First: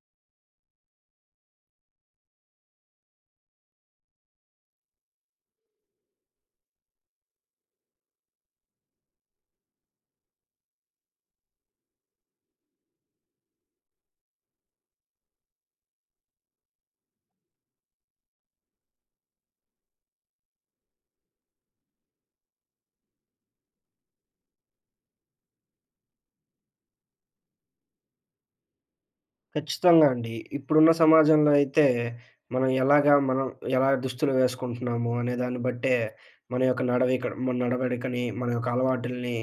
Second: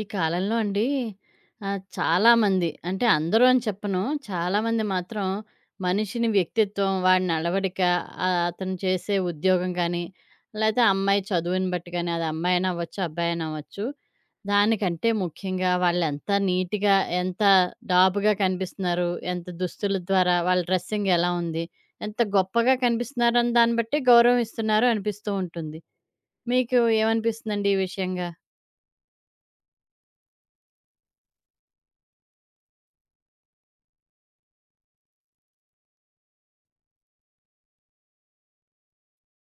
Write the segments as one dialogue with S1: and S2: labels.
S1: ఈ కాలంలో అండి. చాలామంది అంటే అందరూ అని చెప్పను. చాలామంది మాత్రం మనిషిని వ్యక్తిత్వం, వాడి నడవడిక, అతను చేసే ఉద్యోగం కానీ, లేతే అమ్మాయి చదువుని బట్టి కానీ, అది అమ్మాయైనా అవ్వచ్చు, అబ్బాయైనా అవ్వచ్చు. దానికంటే ముఖ్యంగా వాళ్ళెంత నీట్‌గా, ఎంత డాబుగా కనిపిస్తున్నారు, ఎంత దుస్తుల ద్వారా వాళ్ళ డ్రెస్సింగ్ ఎలా ఉంది, ఎంత గొప్పగా కనిపిస్తున్నారని దాన్ని బట్టి గౌరవం ఇస్తున్నారు అనిపిస్తూ ఉంటుంది. మీకు ఏమనిపిస్తుందండి ఈ విషయంగా?
S2: ఖచ్చితంగా అండి. ఇప్పుడున్న సమాజంలో అయితే మనం ఎలా దుస్తులు వేసుకుంటున్నాము అనే దాన్ని బట్టే మన యొక్క మన నడవడికని, మన యొక్క అలవాటుల్ని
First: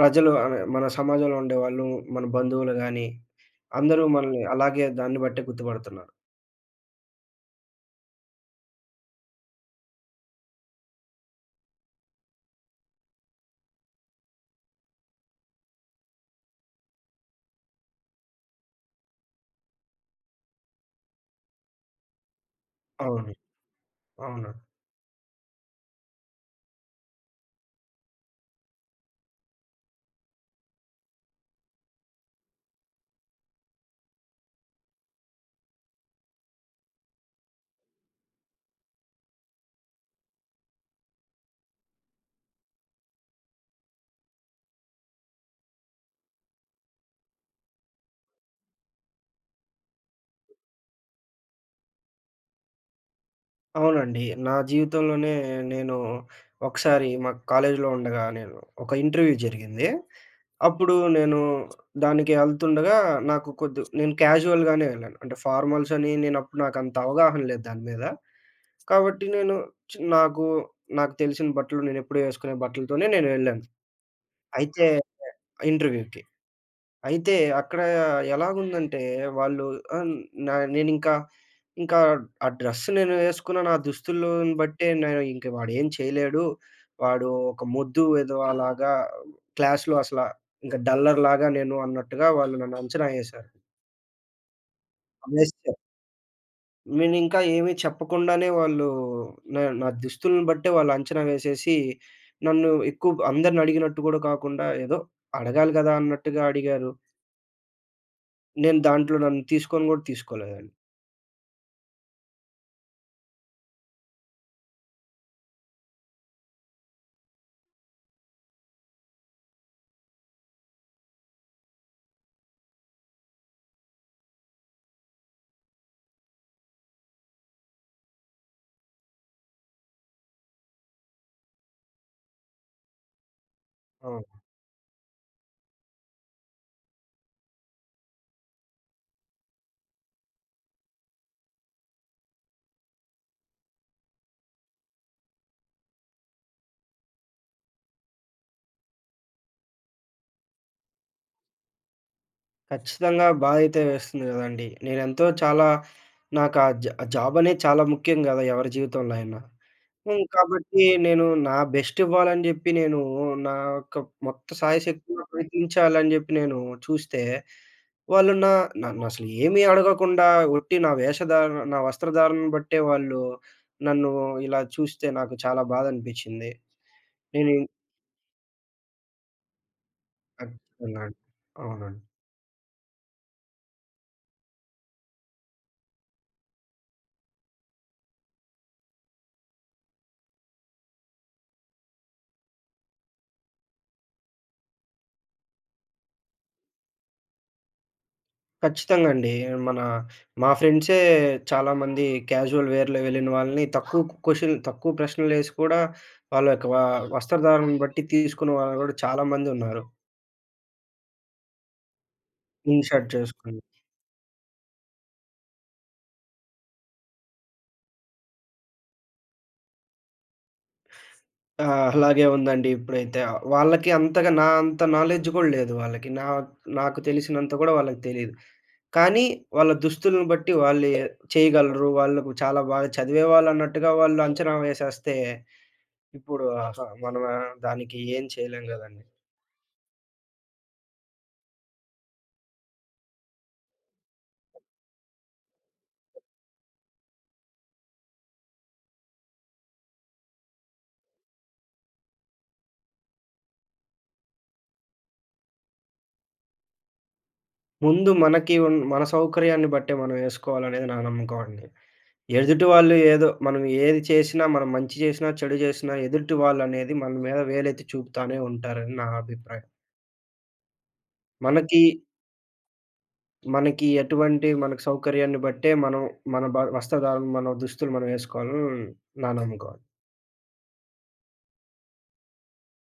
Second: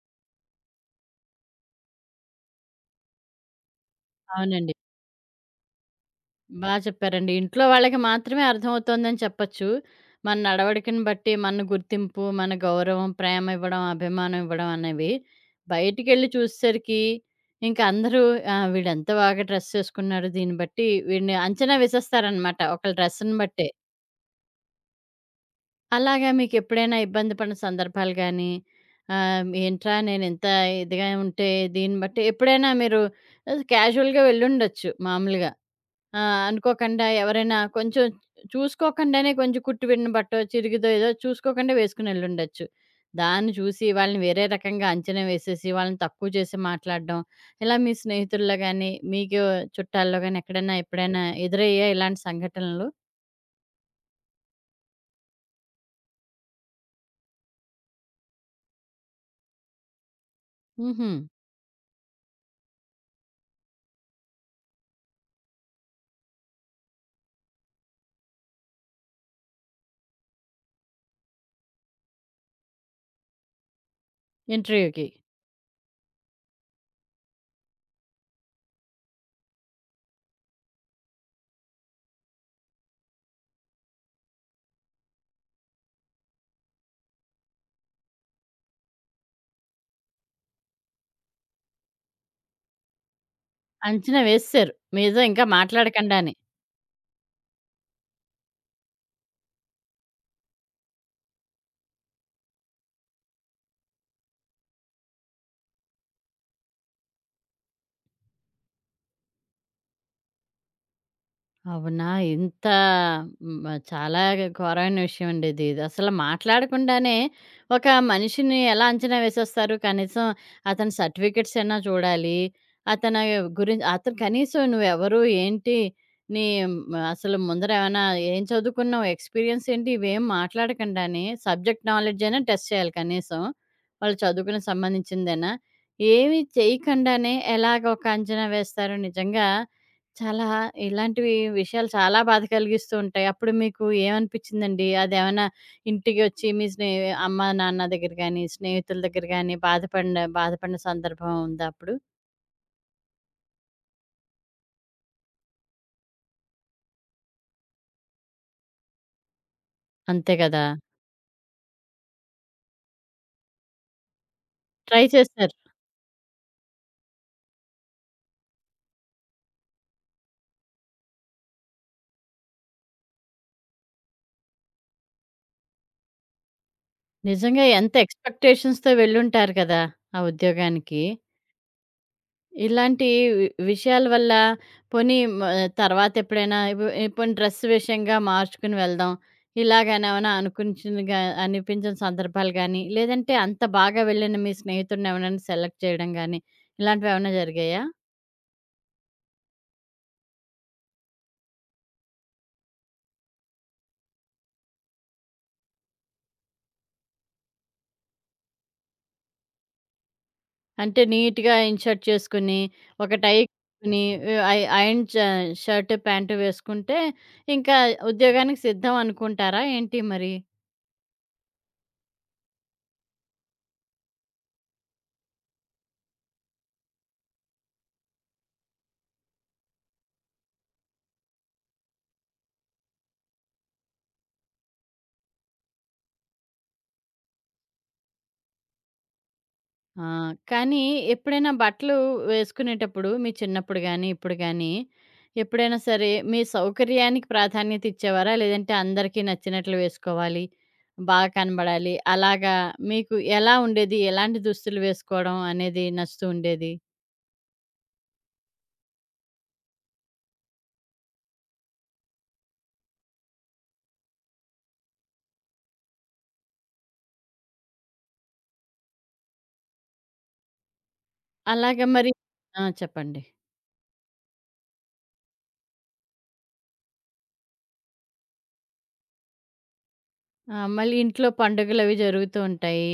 S2: ప్రజలు అనే మన సమాజంలో ఉండేవాళ్ళు, మన బంధువులు గాని, అందరూ మనల్ని
S1: అవునండి.
S2: అలాగే దాన్ని బట్టే గుర్తుపడుతున్నారు.
S1: బా చెప్పారండి. ఇంట్లో వాళ్ళకి మాత్రమే అర్థమవుతోందని చెప్పచ్చు. మన నడవడికను బట్టి, మన గుర్తింపు, మన గౌరవం, ప్రేమ ఇవ్వడం, అభిమానం ఇవ్వడం అనేవి. బయటికెళ్ళి చూసేసరికి ఇంక అందరూ వీడెంత బాగా డ్రెస్ చేసుకున్నాడు. దీన్ని బట్టి వీడిని అంచనా వేసేస్తారనమాట. ఒకళ్ళ
S2: అవును.
S1: డ్రెస్‌ని బట్టే.
S2: అవును.
S1: అలాగా మీకెప్పుడైనా ఇబ్బంది పడిన సందర్భాలు గానీ, ఏంట్రా నేనింత ఇదిగా ఉంటే దీన్ని బట్టి ఎప్పుడైనా మీరు క్యాజువల్‌గా వెళ్ళుండొచ్చు మామూలుగా. ఆ! అనుకోకుండా ఎవరైనా కొంచెం చూసుకోకుండానే కొంచెం కుట్టి విడిన బట్టో, చిరిగిదో ఏదో చూసుకోకుండా వేసుకొనెళ్ళుండొచ్చు. దాన్ని చూసి వాళ్ళని వేరే రకంగా అంచనా వేసేసి, వాళ్ళని తక్కువ చేసి మాట్లాడడం, ఇలా మీ స్నేహితుల్లో గాని, చుట్టాల్లో గాని ఎక్కడైనా ఎప్పుడైనా ఎదురయ్యాయా ఇలాంటి సంఘటనలు?
S2: అవునండి, నా జీవితంలోనే నేను ఒకసారి మా కాలేజీలో ఉండగా నేను ఒక ఇంటర్వ్యూ జరిగింది. అప్పుడు
S1: హుహు.
S2: నేను దానికి ఎళ్తుండగా నాకు కొద్ది నేను క్యాజువల్‌గానే వెళ్ళాను. అంటే ఫార్మల్స్ అని నేనప్పుడు నాకంత అవగాహన లేదు దాని మీద. కాబట్టి నేను చి నాకు నాకు తెలిసిన బట్టలు నేనెప్పుడూ ఏసుకునే బట్టలతోనే నేను వెళ్ళాను. అయితే
S1: ఇంటర్వ్యూకి.
S2: ఇంటర్వ్యూకి. అయితే అక్కడ ఎలాగుందంటే వాళ్ళు ఆహ్, నా నేనింకా, ఇంకా ఇంకా ఆ డ్రెస్ నేను వేసుకున్న నా దుస్తులను బట్టే నేను ఇంక వాడేం చేయలేడు. వాడు ఒక మొద్దు వెధవలాగా క్లాస్‌లో అసల ఇంక డల్లర్‌లాగా నేను అన్నట్టుగా వాళ్ళు నన్ను అంచనా ఏశారు.
S1: అంచనా వేసేసారు. మీతో ఇంకా
S2: వేశారు.
S1: మాట్లాడకండాని.
S2: నేనింకా ఏమీ చెప్పకుండానే వాళ్ళు నా నా దుస్తులను బట్టే వాళ్ళు అంచనా వేసేసి, నన్ను ఎక్కువ అందరిని అడిగినట్టు కూడా కాకుండా ఏదో అడగాలి గదా అన్నట్టుగా అడిగారు. నేను దాంట్లో నన్ను తీసుకొని గూడా తీసుకోలేదండి.
S1: అవునా! ఇంత హ్మ్. చాలా ఘోరమైన విషయం అండి ఇది. ఇది అసలు మాట్లాడకుండానే ఒక మనిషిని ఎలా అంచనా వేసేస్తారు. కనీసం అతని సర్టిఫికేట్స్ అయినా చూడాలి. అతని అతను కనీసం నువ్వెవరు? ఏంటి? నీ మ, అసలు ముందర ఏమైనా ఏం చదువుకున్నావు? ఎక్స్‌పీరియన్స్ ఏంటి? ఇవేం మాట్లాడకుండానే సబ్జెక్ట్ నాలెడ్జ్ అయినా టెస్ట్ చేయాలి కనీసం. వాళ్ళు
S2: అవును.
S1: చదువుకుని సంబంధించిందేనా? ఏమి చేయకుండానే ఎలాగ ఒక అంచనా వేస్తారో నిజంగా చాలా ఇలాంటివి విషయాలు చాలా బాధ కలిగిస్తూ ఉంటాయి. అప్పుడు మీకు ఏమనిపిచ్చిందండి? అదేమన్నా ఇంటికొచ్చి మీ స్నే అమ్మ, నాన్న దగ్గర గాని, స్నేహితుల దగ్గర గాని బాధపడిన బాధపడిన సందర్భం ఉందా అప్పుడు?
S2: ఖచ్చితంగా బాధైతే వేస్తుంది గదండీ! నేనెంతో చాలా నాకా జ జాబనేది చాలా ముఖ్యం గదా, ఎవరి జీవితంలో అయినా. హ్మ్.
S1: అంతే గదా!
S2: కాబట్టి నేను నా బెస్ట్ ఇవ్వాలని జెప్పి నేను నా యొక్క మొత్తం
S1: ట్రై
S2: సాయశక్తిగా
S1: చేశారు.
S2: ప్రయత్నించాలని జెప్పి నేను చూస్తే, వాళ్ళు నన్నసలు ఏమీ అడగకుండా ఒట్టి నా వేషధారణ, నా వస్త్రధారణను బట్టే వాళ్ళు నన్ను ఇలా చూస్తే నాకు చాలా బాధనిపిచ్చింది. నేను
S1: నిజంగా ఎంత ఎక్స్‌పెక్టేషన్స్‌తో వెళ్ళుంటారు కదా ఆ ఉద్యోగానికి!
S2: ఖచ్చితంగా అండి. అవునండి.
S1: ఇలాంటి వి విషయాల వల్ల పోనీ మ తర్వాత ఎప్పుడైనా ఇప్ పోనీ డ్రెస్ విషయంగా మార్చుకుని వెళ్దాం. ఇలాగనేమైనా అనిపించిందిగా అనిపించిన సందర్భాలు గానీ, లేదంటే అంత బాగా వెళ్ళిన మీ స్నేహితుడిని ఎవరినైనా సెలెక్ట్ చేయడం గానీ, ఇలాంటివేమైనా జరిగాయా?
S2: ఖచ్చితంగా అండి. మన మా ఫ్రెండ్సే చాలామంది క్యాజువల్ వేర్‌లో వెళ్ళిన వాళ్ళని తక్కువ ప్రశ్నలేసి కూడా వాళ్ళ యొక్క వస్త్రధారణను బట్టి తీసుకున్న వాళ్ళు కూడా చాలామందున్నారు.
S1: అంటే నీట్‌గా ఇన్‌షర్ట్ చేసుకొని,
S2: ఇన్ షర్ట్
S1: ఒక టై
S2: చేసుకొని.
S1: కట్టుకుని ఐ ఐరన్ చ షర్ట్, ప్యాంట్ వేసుకుంటే ఇంకా ఉద్యోగానికి సిద్ధం అనుకుంటారా ఏంటి మరి?
S2: ఆ, అలాగే ఉందండి ఇప్పుడైతే. వాళ్ళకి అంతగా నా అంత నాలెడ్జ్ కూడా లేదు వాళ్ళకి. నాకు తెలిసినంత కూడా వాళ్ళకి తెలీదు. కానీ వాళ్ళ దుస్తులను బట్టి వాళ్ళు చేయగలరు. వాళ్ళకు చాలా బాగా చదివేవాళ్ళు అన్నట్టుగా వాళ్ళు అంచనా వేసేస్తే ఇప్పుడు ఆహా, మనం దానికి ఏం చేయలేం గదండీ!
S1: ఆ! కానీ ఎప్పుడైనా బట్టలు వేసుకునేటప్పుడు మీ చిన్నప్పుడు గానీ, ఇప్పుడు గానీ, ఎప్పుడైనా సరే మీ సౌకర్యానికి ప్రాధాన్యత ఇచ్చేవారా? లేదంటే అందరికీ నచ్చినట్లు వేసుకోవాలి, బాగా కనబడాలి అలాగా మీకు ఎలా ఉండేది? ఎలాంటి దుస్తులు వేసుకోవడం అనేది నచ్చుతూ ఉండేది?
S2: ముందు మనకి ఉన్ మన సౌకర్యాన్ని బట్టే మనం యేసుకోవాలనేది నా నమ్మకం అండి. ఎదుటి వాళ్ళు ఏదో మనం ఏది చేసినా, మనం మంచి చేసినా, చెడు చేసినా ఎదుటి వాళ్ళనేది మన మీద వేలెత్తి చూపుతానే ఉంటారని నా అభిప్రాయం. మనకి,
S1: అలాగా మరి ఆ! చెప్పండి.
S2: మనకి ఎటువంటి మనకు సౌకర్యాన్ని బట్టే మనం మన వస్త్రధారణ, మన దుస్తులు మనం యేసుకోవాలని నా నమ్మకం.
S1: ఆ! మళ్ళీ ఇంట్లో పండుగలవి జరుగుతూ ఉంటాయి.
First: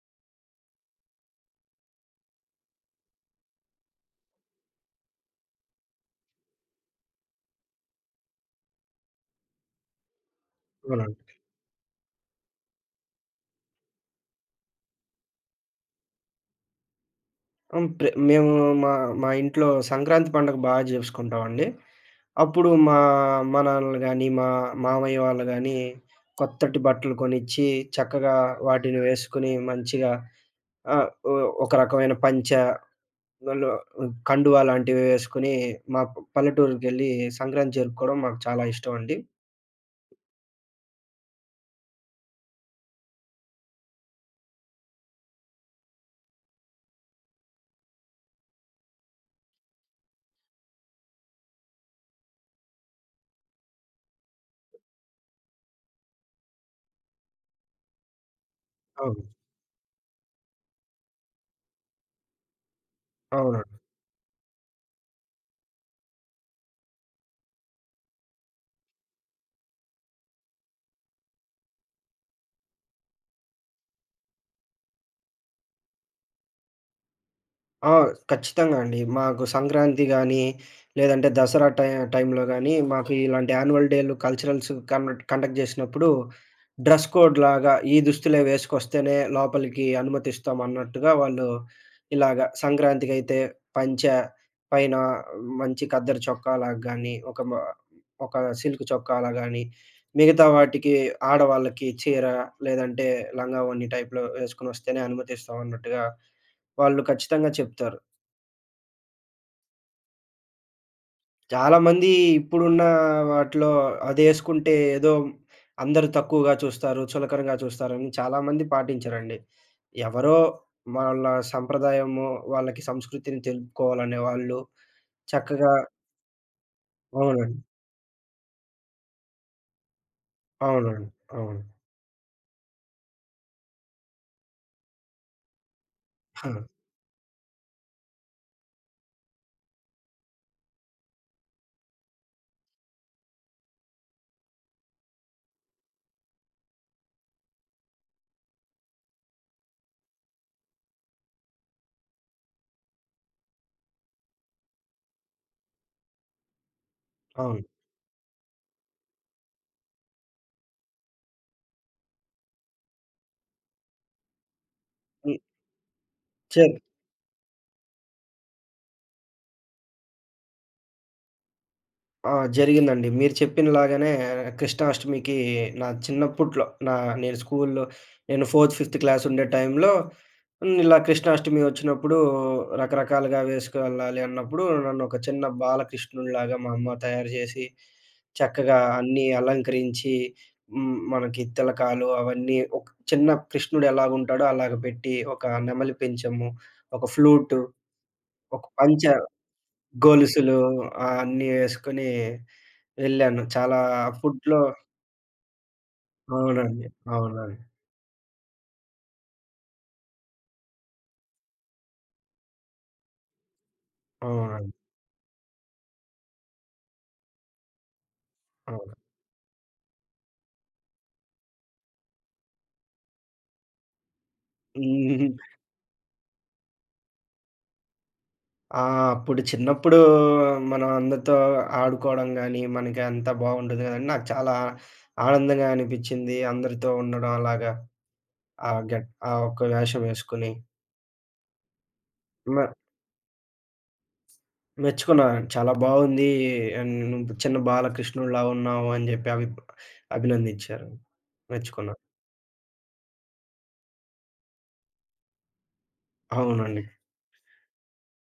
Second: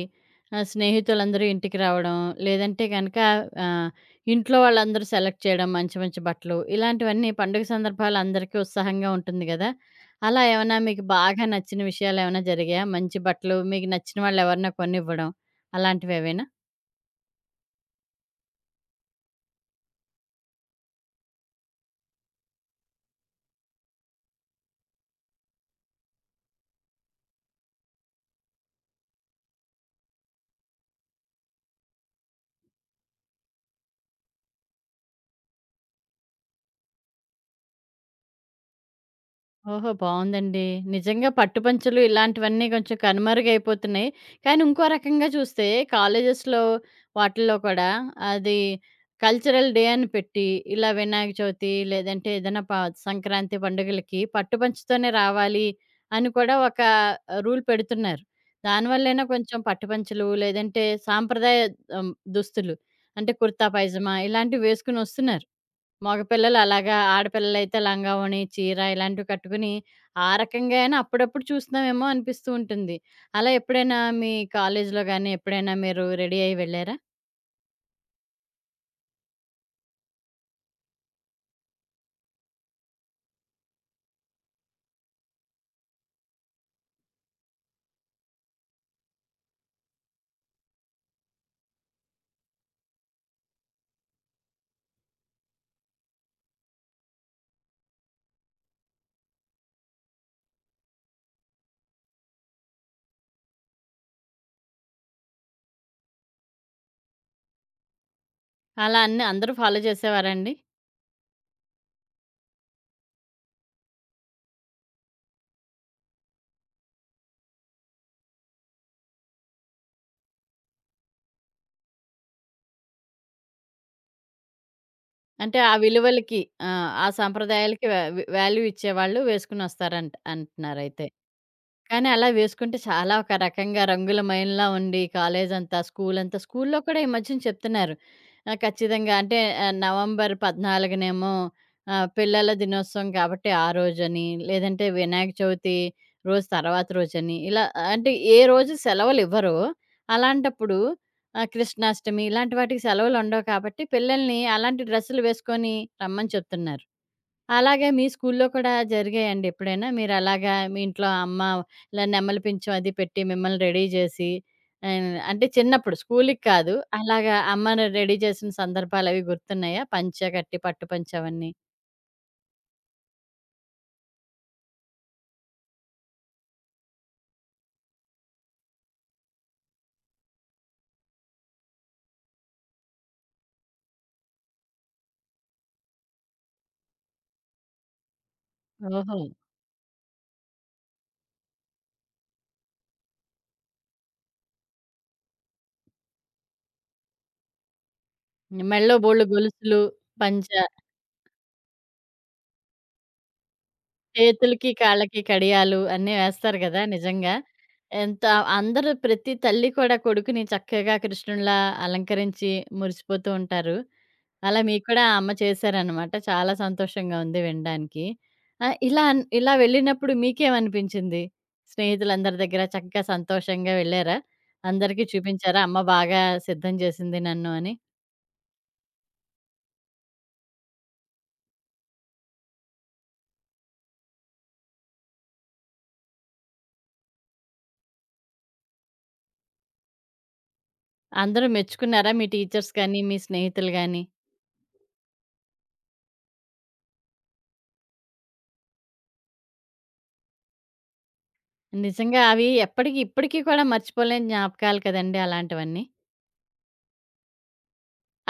S1: స్నేహితులందరూ ఇంటికి రావడం, లేదంటే గనక ఆహ్, ఇంట్లో వాళ్ళందరూ సెలెక్ట్ చేయడం మంచి మంచి బట్టలు. ఇలాంటివన్నీ పండుగ సందర్భాలు అందరికీ ఉత్సాహంగా ఉంటుంది గదా! అలా ఏమన్నా మీకు
S2: అవునండి.
S1: బాగా నచ్చిన విషయాలేమన్నా జరిగాయా? మంచి బట్టలు మీకు నచ్చిన వాళ్ళెవరన్నా కొనివ్వడం అలాంటివేవైనా?
S2: హ్మ్. మేము మా మా ఇంట్లో సంక్రాంతి పండుగ బాగా జేసుకుంటామండి. అప్పుడు మా అమ్మ నాన్నలు గాని, మామయ్య వాళ్ళు గాని, కొత్తటి బట్టలు కొనిచ్చి, చక్కగా వాటిని వేసుకొని మంచిగా ఆహ్, ఒ ఒక రకమైన పంచ, వాళ్ళు కండువా లాంటివి వేసుకొని, మా పల్లెటూరుకెళ్ళి సంక్రాంతి జరుపుకోవడం మాకు చాలా ఇష్టమండి.
S1: ఓహో! బావుందండి. నిజంగా పట్టు పంచలు ఇలాంటివన్నీ కొంచెం కనుమరుగైపోతున్నాయి. కానీ ఇంకో రకంగా చూస్తే కాలేజెస్‌లో వాటిల్లో కూడా అది కల్చరల్ డే అని పెట్టి, ఇలా వినాయక చవితి లేదంటే ఏదైనా ప సంక్రాంతి పండుగలకి పట్టు పంచతోనే రావాలి అని కూడా ఒక రూల్ పెడుతున్నారు. దానివల్లైనా
S2: అవును.
S1: కొంచెం పట్టు పంచలు లేదంటే సాంప్రదాయ దుస్తులు అంటే
S2: అవును.
S1: కుర్తా పైజామా ఇలాంటివి వేసుకొనొస్తున్నారు. మగపిల్లలు అలాగా ఆడపిల్లలైతే లంగావోణి, చీర ఇలాంటివి కట్టుకుని ఆ రకంగా అయినా అప్పుడప్పుడు చూస్తున్నామేమో అనిపిస్తూ ఉంటుంది. అలా ఎప్పుడైనా మీ కాలేజీలో గాని, ఎప్పుడైనా మీరు రెడీ అయ్యి వెళ్లారా?
S2: ఆ! ఖచ్చితంగా అండి. మాకు సంక్రాంతి గానీ, లేదంటే దసరా టై టైంలో గానీ, మాకు ఇలాంటి యాన్యువల్ డేలు, కల్చరల్స్ కండక్ట్ జేసినప్పుడు, డ్రెస్ కోడ్‌లాగా ఈ దుస్తులే వేసుకొస్తేనే లోపలికి అనుమతిస్తాం అన్నట్టుగా వాళ్ళు ఇలాగ సంక్రాంతికైతే పంచ, పైన మంచి ఖద్దరు చొక్కాలాగా గానీ, ఒక సిల్క్ చొక్కాలా గానీ, మిగతా వాటికి ఆడవాళ్ళకి చీర, లేదంటే లంగా ఓణి టైప్‌లో వేసుకొనొస్తేనే అనుమతిస్తాం అన్నట్టుగా వాళ్ళు ఖచ్చితంగా చెప్తారు.
S1: అలా అన్ని అందరూ ఫాలో చేసేవారండి?
S2: చాలా మంది ఇప్పుడున్న వాటిలో అదేసుకుంటే ఏదో అందరూ తక్కువగా చూస్తారు, చులకనగా చూస్తారని చాలామంది పాటించరండి. ఎవరో వాళ్ళ సంప్రదాయము, వాళ్ళకి సంస్కృతిని తెలుపుకోవాలనే వాళ్ళు
S1: అంటే ఆ
S2: చక్కగా
S1: విలువలకి ఆ
S2: అవునండి.
S1: సంప్రదాయాలకి వా వాల్యూ ఇచ్చేవాళ్ళు వేసుకొనొస్తారంట అంటున్నారైతే.
S2: అవునండి. అవును.
S1: కానీ అలా వేసుకుంటే చాలా ఒక రకంగా రంగులమయంలా ఉండి కాలేజంతా, స్కూలంతా
S2: ఆ!
S1: స్కూల్లో కూడా ఈ మధ్యన చెప్తున్నారు. ఖచ్చితంగా అంటే నవంబర్ 14నేమో పిల్లల దినోత్సవం కాబట్టి ఆ రోజని, లేదంటే వినాయక చవితి రోజు తర్వాత రోజని, ఇలా ఆ, అంటే ఏ రోజు సెలవులివ్వరో, అలాంటప్పుడు కృష్ణాష్టమి ఇలాంటి వాటికి సెలవులుండవు కాబట్టి పిల్లల్ని అలాంటి డ్రెస్సులు వేసుకొని రమ్మని చెప్తున్నారు.
S2: అవును.
S1: అలాగే మీ స్కూల్లో కూడా జరిగాయండి ఎప్పుడైనా? మీరలాగా ఇంట్లో అమ్మ ఇలా నెమలి పించం అది పెట్టి మిమ్మల్ని రెడీ జేసి ఆహ్,
S2: హ్మ్.
S1: అంటే చిన్నప్పుడు స్కూలుకి
S2: చే
S1: కాదు. అలాగా అమ్మని రెడీ చేసిన సందర్భాలవి గుర్తున్నాయా? పంచ కట్టి పట్టు పంచ అవన్నీ.
S2: ఆ, జరిగిందండి. మీరు చెప్పినలాగానే కృష్ణాష్టమికి నా చిన్నప్పట్లో నేను స్కూల్‌లో నేను ఫోర్త్, ఫిఫ్త్ క్లాస్ ఉండే టైంలో హ్మ్, ఇలా కృష్ణాష్టమి వచ్చినప్పుడు రకరకాలుగా వేసుకెళ్ళాలి అన్నప్పుడు నన్ను ఒక చిన్న బాలకృష్ణుడిలాగా మా అమ్మ తయారు చేసి, చక్కగా
S1: ఓహో!
S2: అన్నీ అలంకరించి హ్మ్, మనకి తిలకాలు అవన్నీ, ఒక చిన్న కృష్ణుడు ఎలాగుంటాడో అలాగ పెట్టి, ఒక నెమలి పించము, ఒక ఫ్లూటు, ఒక
S1: మెడలో
S2: పంచ,
S1: బోలెడు గొలుసులు, పంచ,
S2: గొలుసులు అన్నీ వేసుకొని వెళ్ళాను. చాలా ఫుడ్‌లో
S1: చేతులకి, కాళ్ళకి కడియాలు అన్నీ వేస్తారు గదా
S2: అవునండి.
S1: నిజంగా!
S2: అవునండి.
S1: ఎంత అందరూ ప్రతి తల్లి కూడా కొడుకుని చక్కగా కృష్ణుడిలా అలంకరించి మురిసిపోతూ ఉంటారు. అలా
S2: అవునండి.
S1: మీకు కూడా ఆ అమ్మ చేశారనమాట. చాలా సంతోషంగా ఉంది వినడానికి.
S2: అవును.
S1: ఇలా అన్ ఇలా వెళ్ళినప్పుడు మీకేమనిపించింది? స్నేహితులందరి దగ్గర చక్కగా సంతోషంగా వెళ్లారా? అందరికీ
S2: హ్మ్.
S1: చూపించారా అమ్మ బాగా సిద్ధం చేసింది నన్ను అని?
S2: ఆ! అప్పుడు చిన్నప్పుడు మనం అందరితో ఆడుకోవడం గాని, మనకి అంతా బావుండేది కదండీ. నాకు చాలా ఆనందంగా అనిపిచ్చింది. అందరితో ఉండడం అలాగా. ఆ గెట్ ఆ ఒక్క వేషం వేసుకొని.
S1: అందరూ మెచ్చుకున్నారా? మీ
S2: మె
S1: టీచర్స్ కానీ, మీ స్నేహితులు గాని?
S2: మెచ్చుకున్నానండి. చాలా బావుంది. అండ్ నువ్వు చిన్న బాలకృష్ణుడిలా ఉన్నావు అని చెప్పి అభినందించారు. మెచ్చుకున్నా.
S1: నిజంగా అవి ఎప్పటికి ఇప్పటికి కూడా మర్చిపోలేని జ్ఞాపకాలు కదండీ అలాంటివన్నీ.
S2: అవునండి.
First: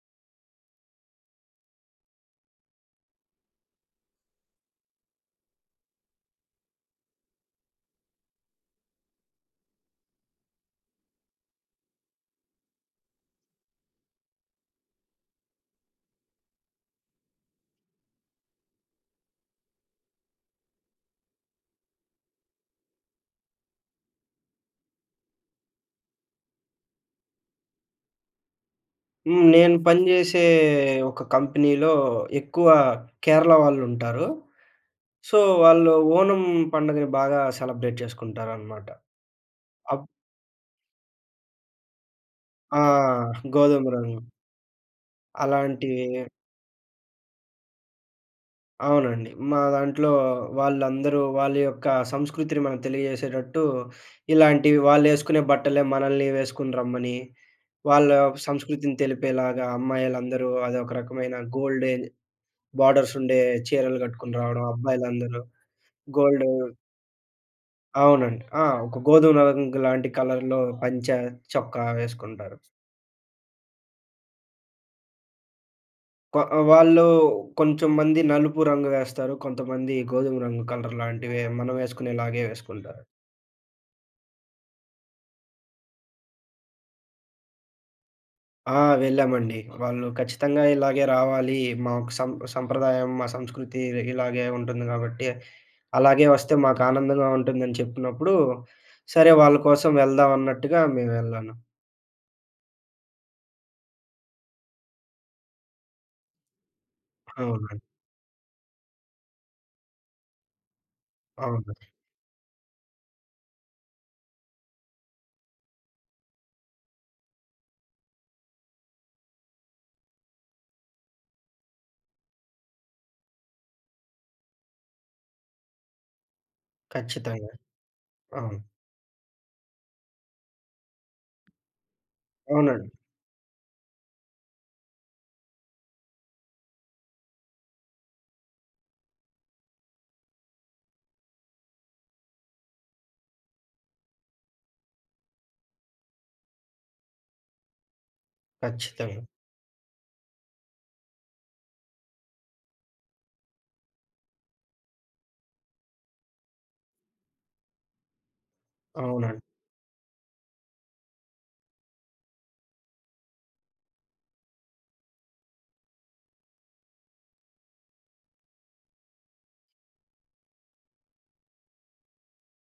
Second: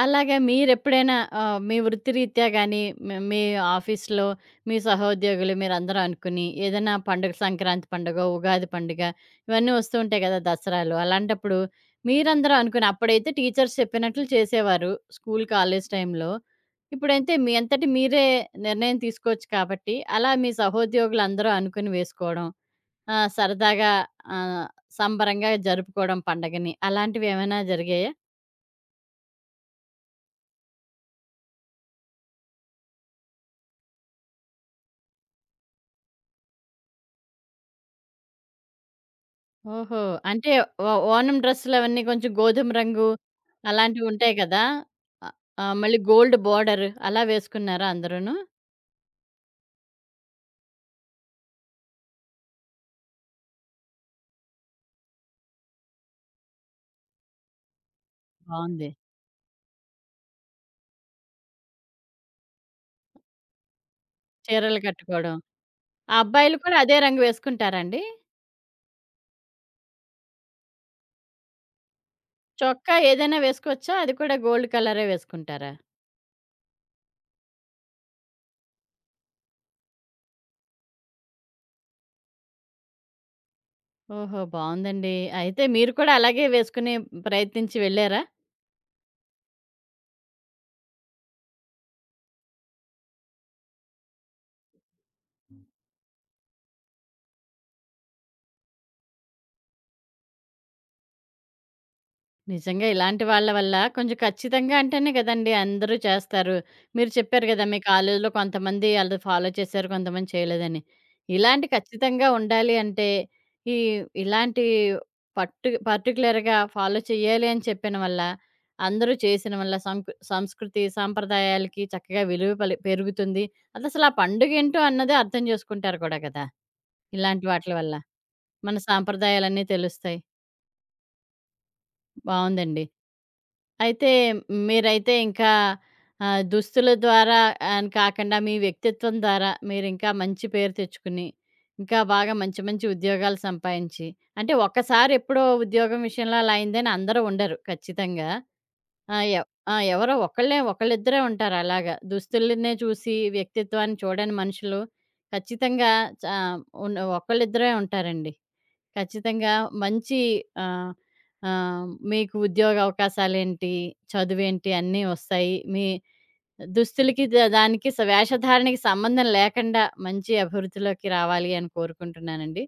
S1: అలాగా మీరెప్పుడైనా మీ వృత్తిరీత్యా గాని, మీ మీ ఆఫీస్‌లో మీ సహోద్యోగులు మీరందరూ అనుకుని ఏదైనా పండుగ సంక్రాంతి పండుగో, ఉగాది పండుగ ఇవన్నీ వస్తూ ఉంటాయి కదా దసరాలు! అలాంటప్పుడు మీరందరూ అనుకుని అప్పుడైతే టీచర్స్ చెప్పినట్లు చేసేవారు స్కూల్, కాలేజ్ టైంలో. ఇప్పుడైతే మీ అంతట మీరే నిర్ణయం తీసుకోవచ్చు కాబట్టి, అలా మీ సహోద్యోగులందరూ అనుకుని వేసుకోవడం, సరదాగా ఆహ్, సంబరంగా జరుపుకోవడం పండగని అలాంటివేమైనా జరిగాయా?
S2: హ్మ్, నేను పనిజేసే ఒక కంపెనీలో ఎక్కువ కేరళ వాళ్ళుంటారు. సో, వాళ్ళు ఓనం పండుగని బాగా సెలబ్రేట్ చేసుకుంటారనమాట.
S1: ఓహో!
S2: అప్
S1: అంటే ఓ ఓణం డ్రెస్సులవన్నీ కొంచెం గోధుమ
S2: ఆ,
S1: రంగు
S2: గోధుమ రంగు.
S1: అలాంటివుంటాయి కదా! ఆహ్, ఆ! మళ్ళీ
S2: అలాంటివి
S1: గోల్డ్ బోర్డర్ అలా వేసుకున్నారా అందరూను?
S2: అవునండి. మా దాంట్లో వాళ్ళందరూ వాళ్ళ యొక్క సంస్కృతిని మనకు తెలియజేసేటట్టు ఇలాంటివి వాళ్ళేసుకునే బట్టలే మనల్ని వేసుకొని రమ్మని, వాళ్ళ
S1: బావుంది.
S2: సంస్కృతిని తెలిపేలాగా అమ్మాయిలందరూ అదొక రకమైన గోల్డ్ బార్డర్సుండే చీరలు కట్టుకొని రావడం
S1: చీరలు కట్టుకోవడం.
S2: అబ్బాయిలందరూ.
S1: ఆ
S2: గోల్డు.
S1: అబ్బాయిలు కూడా అదే రంగు వేసుకుంటారాండి?
S2: అవునండి. ఆ, ఒక గోధుమ రంగు లాంటి కలర్‌లో పంచ, చొక్కా వేసుకుంటారు.
S1: చొక్కా ఏదైనా వేసుకోవచ్చా? అది కూడా గోల్డ్ కలరే వేసుకుంటారా?
S2: కొ వాళ్ళు కొంచెం మంది నలుపు రంగు వేస్తారు. కొంతమంది గోధుమ రంగు కలర్ లాంటివే మనం వేసుకునేలాగే వేసుకుంటారు.
S1: ఓహో! బావుందండి. అయితే మీరు కూడా అలాగే వేసుకునే ప్రయత్నించి వెళ్లారా?
S2: ఆ, వెళ్ళామండి. వాళ్ళు ఖచ్చితంగా ఇలాగే రావాలి. మాకు సంప్రదాయం, మా సంస్కృతి ఇలాగే ఉంటుంది కాబట్టి, అలాగే వస్తే మాకు ఆనందంగా ఉంటుందని చెప్పినప్పుడు, సరే వాళ్ళ కోసం వెళ్దాం అన్నట్టుగా మేము వెళ్ళాను.
S1: నిజంగా ఇలాంటి వాళ్ళ వల్ల కొంచెం ఖచ్చితంగా అంటేనే కదండీ అందరూ చేస్తారు. మీరు చెప్పారు గదా మీ
S2: అవునండి.
S1: కాలేజీలో కొంతమంది అలా ఫాలో చేశారు, కొంతమంది చేయలేదని.
S2: అవును.
S1: ఇలాంటి ఖచ్చితంగా ఉండాలి అంటే, ఈ ఇలాంటి పర్టిక్యులర్‌గా ఫాలో చేయాలి అని చెప్పిన వల్ల, అందరూ చేసిన వల్ల సంకు సంస్కృతి, సాంప్రదాయాలకి చక్కగా విలువ పలి పెరుగుతుంది. అదసలు ఆ పండుగేంటో అన్నదే అర్థం జేసుకుంటారు కూడా గదా! ఇలాంటి
S2: ఖచ్చితంగా.
S1: వాట్లి వల్ల.
S2: అవును.
S1: మన సాంప్రదాయాలన్నీ తెలుస్తాయి. బావుందండి.
S2: అవునండి.
S1: అయితే మీరైతే ఇంకా దుస్తుల ద్వారా అని కాకుండా మీ వ్యక్తిత్వం ద్వారా మీరింకా మంచి పేరు తెచ్చుకుని, ఇంకా బాగా మంచి మంచి ఉద్యోగాలు సంపాయించి, అంటే ఒక్కసారి ఎప్పుడో ఉద్యోగం విషయంలో అలా అయిందని అందరూ ఉండరు ఖచ్చితంగా. ఆ!
S2: ఖచ్చితంగా.
S1: ఎవ్ ఆ! ఎవరో ఒకళ్ళే ఒకళ్ళిద్దరే ఉంటారు అలాగా. దుస్తులనే చూసి వ్యక్తిత్వాన్ని చూడని మనుషులు ఖచ్చితంగా చా ఉన్న ఒకళ్ళిద్దరే ఉంటారండి.
S2: అవునండి.
S1: ఖచ్చితంగా మంచి ఆహ్, ఆహ్, మీకు ఉద్యోగ అవకాశాలేంటి, చదువేంటి అన్నీ వస్తాయి. మీ దుస్తులకి ద దానికి స వేషధారణకి సంబంధం లేకుండా మంచి అభివృద్ధిలోకి రావాలి అని కోరుకుంటున్నానండి.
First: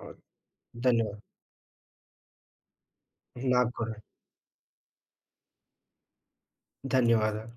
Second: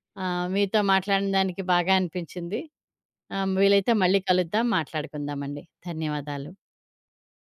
S2: అవును.
S1: మీతో
S2: ధన్యవాదాలు.
S1: మాట్లాడిన దానికి బాగా అనిపించింది.
S2: నాకు
S1: వీలైతే
S2: కూడా.
S1: మళ్ళీ కలుద్దాం, మాట్లాడుకుందామండి. ధన్యవాదాలు.
S2: ధన్యవాదాలు.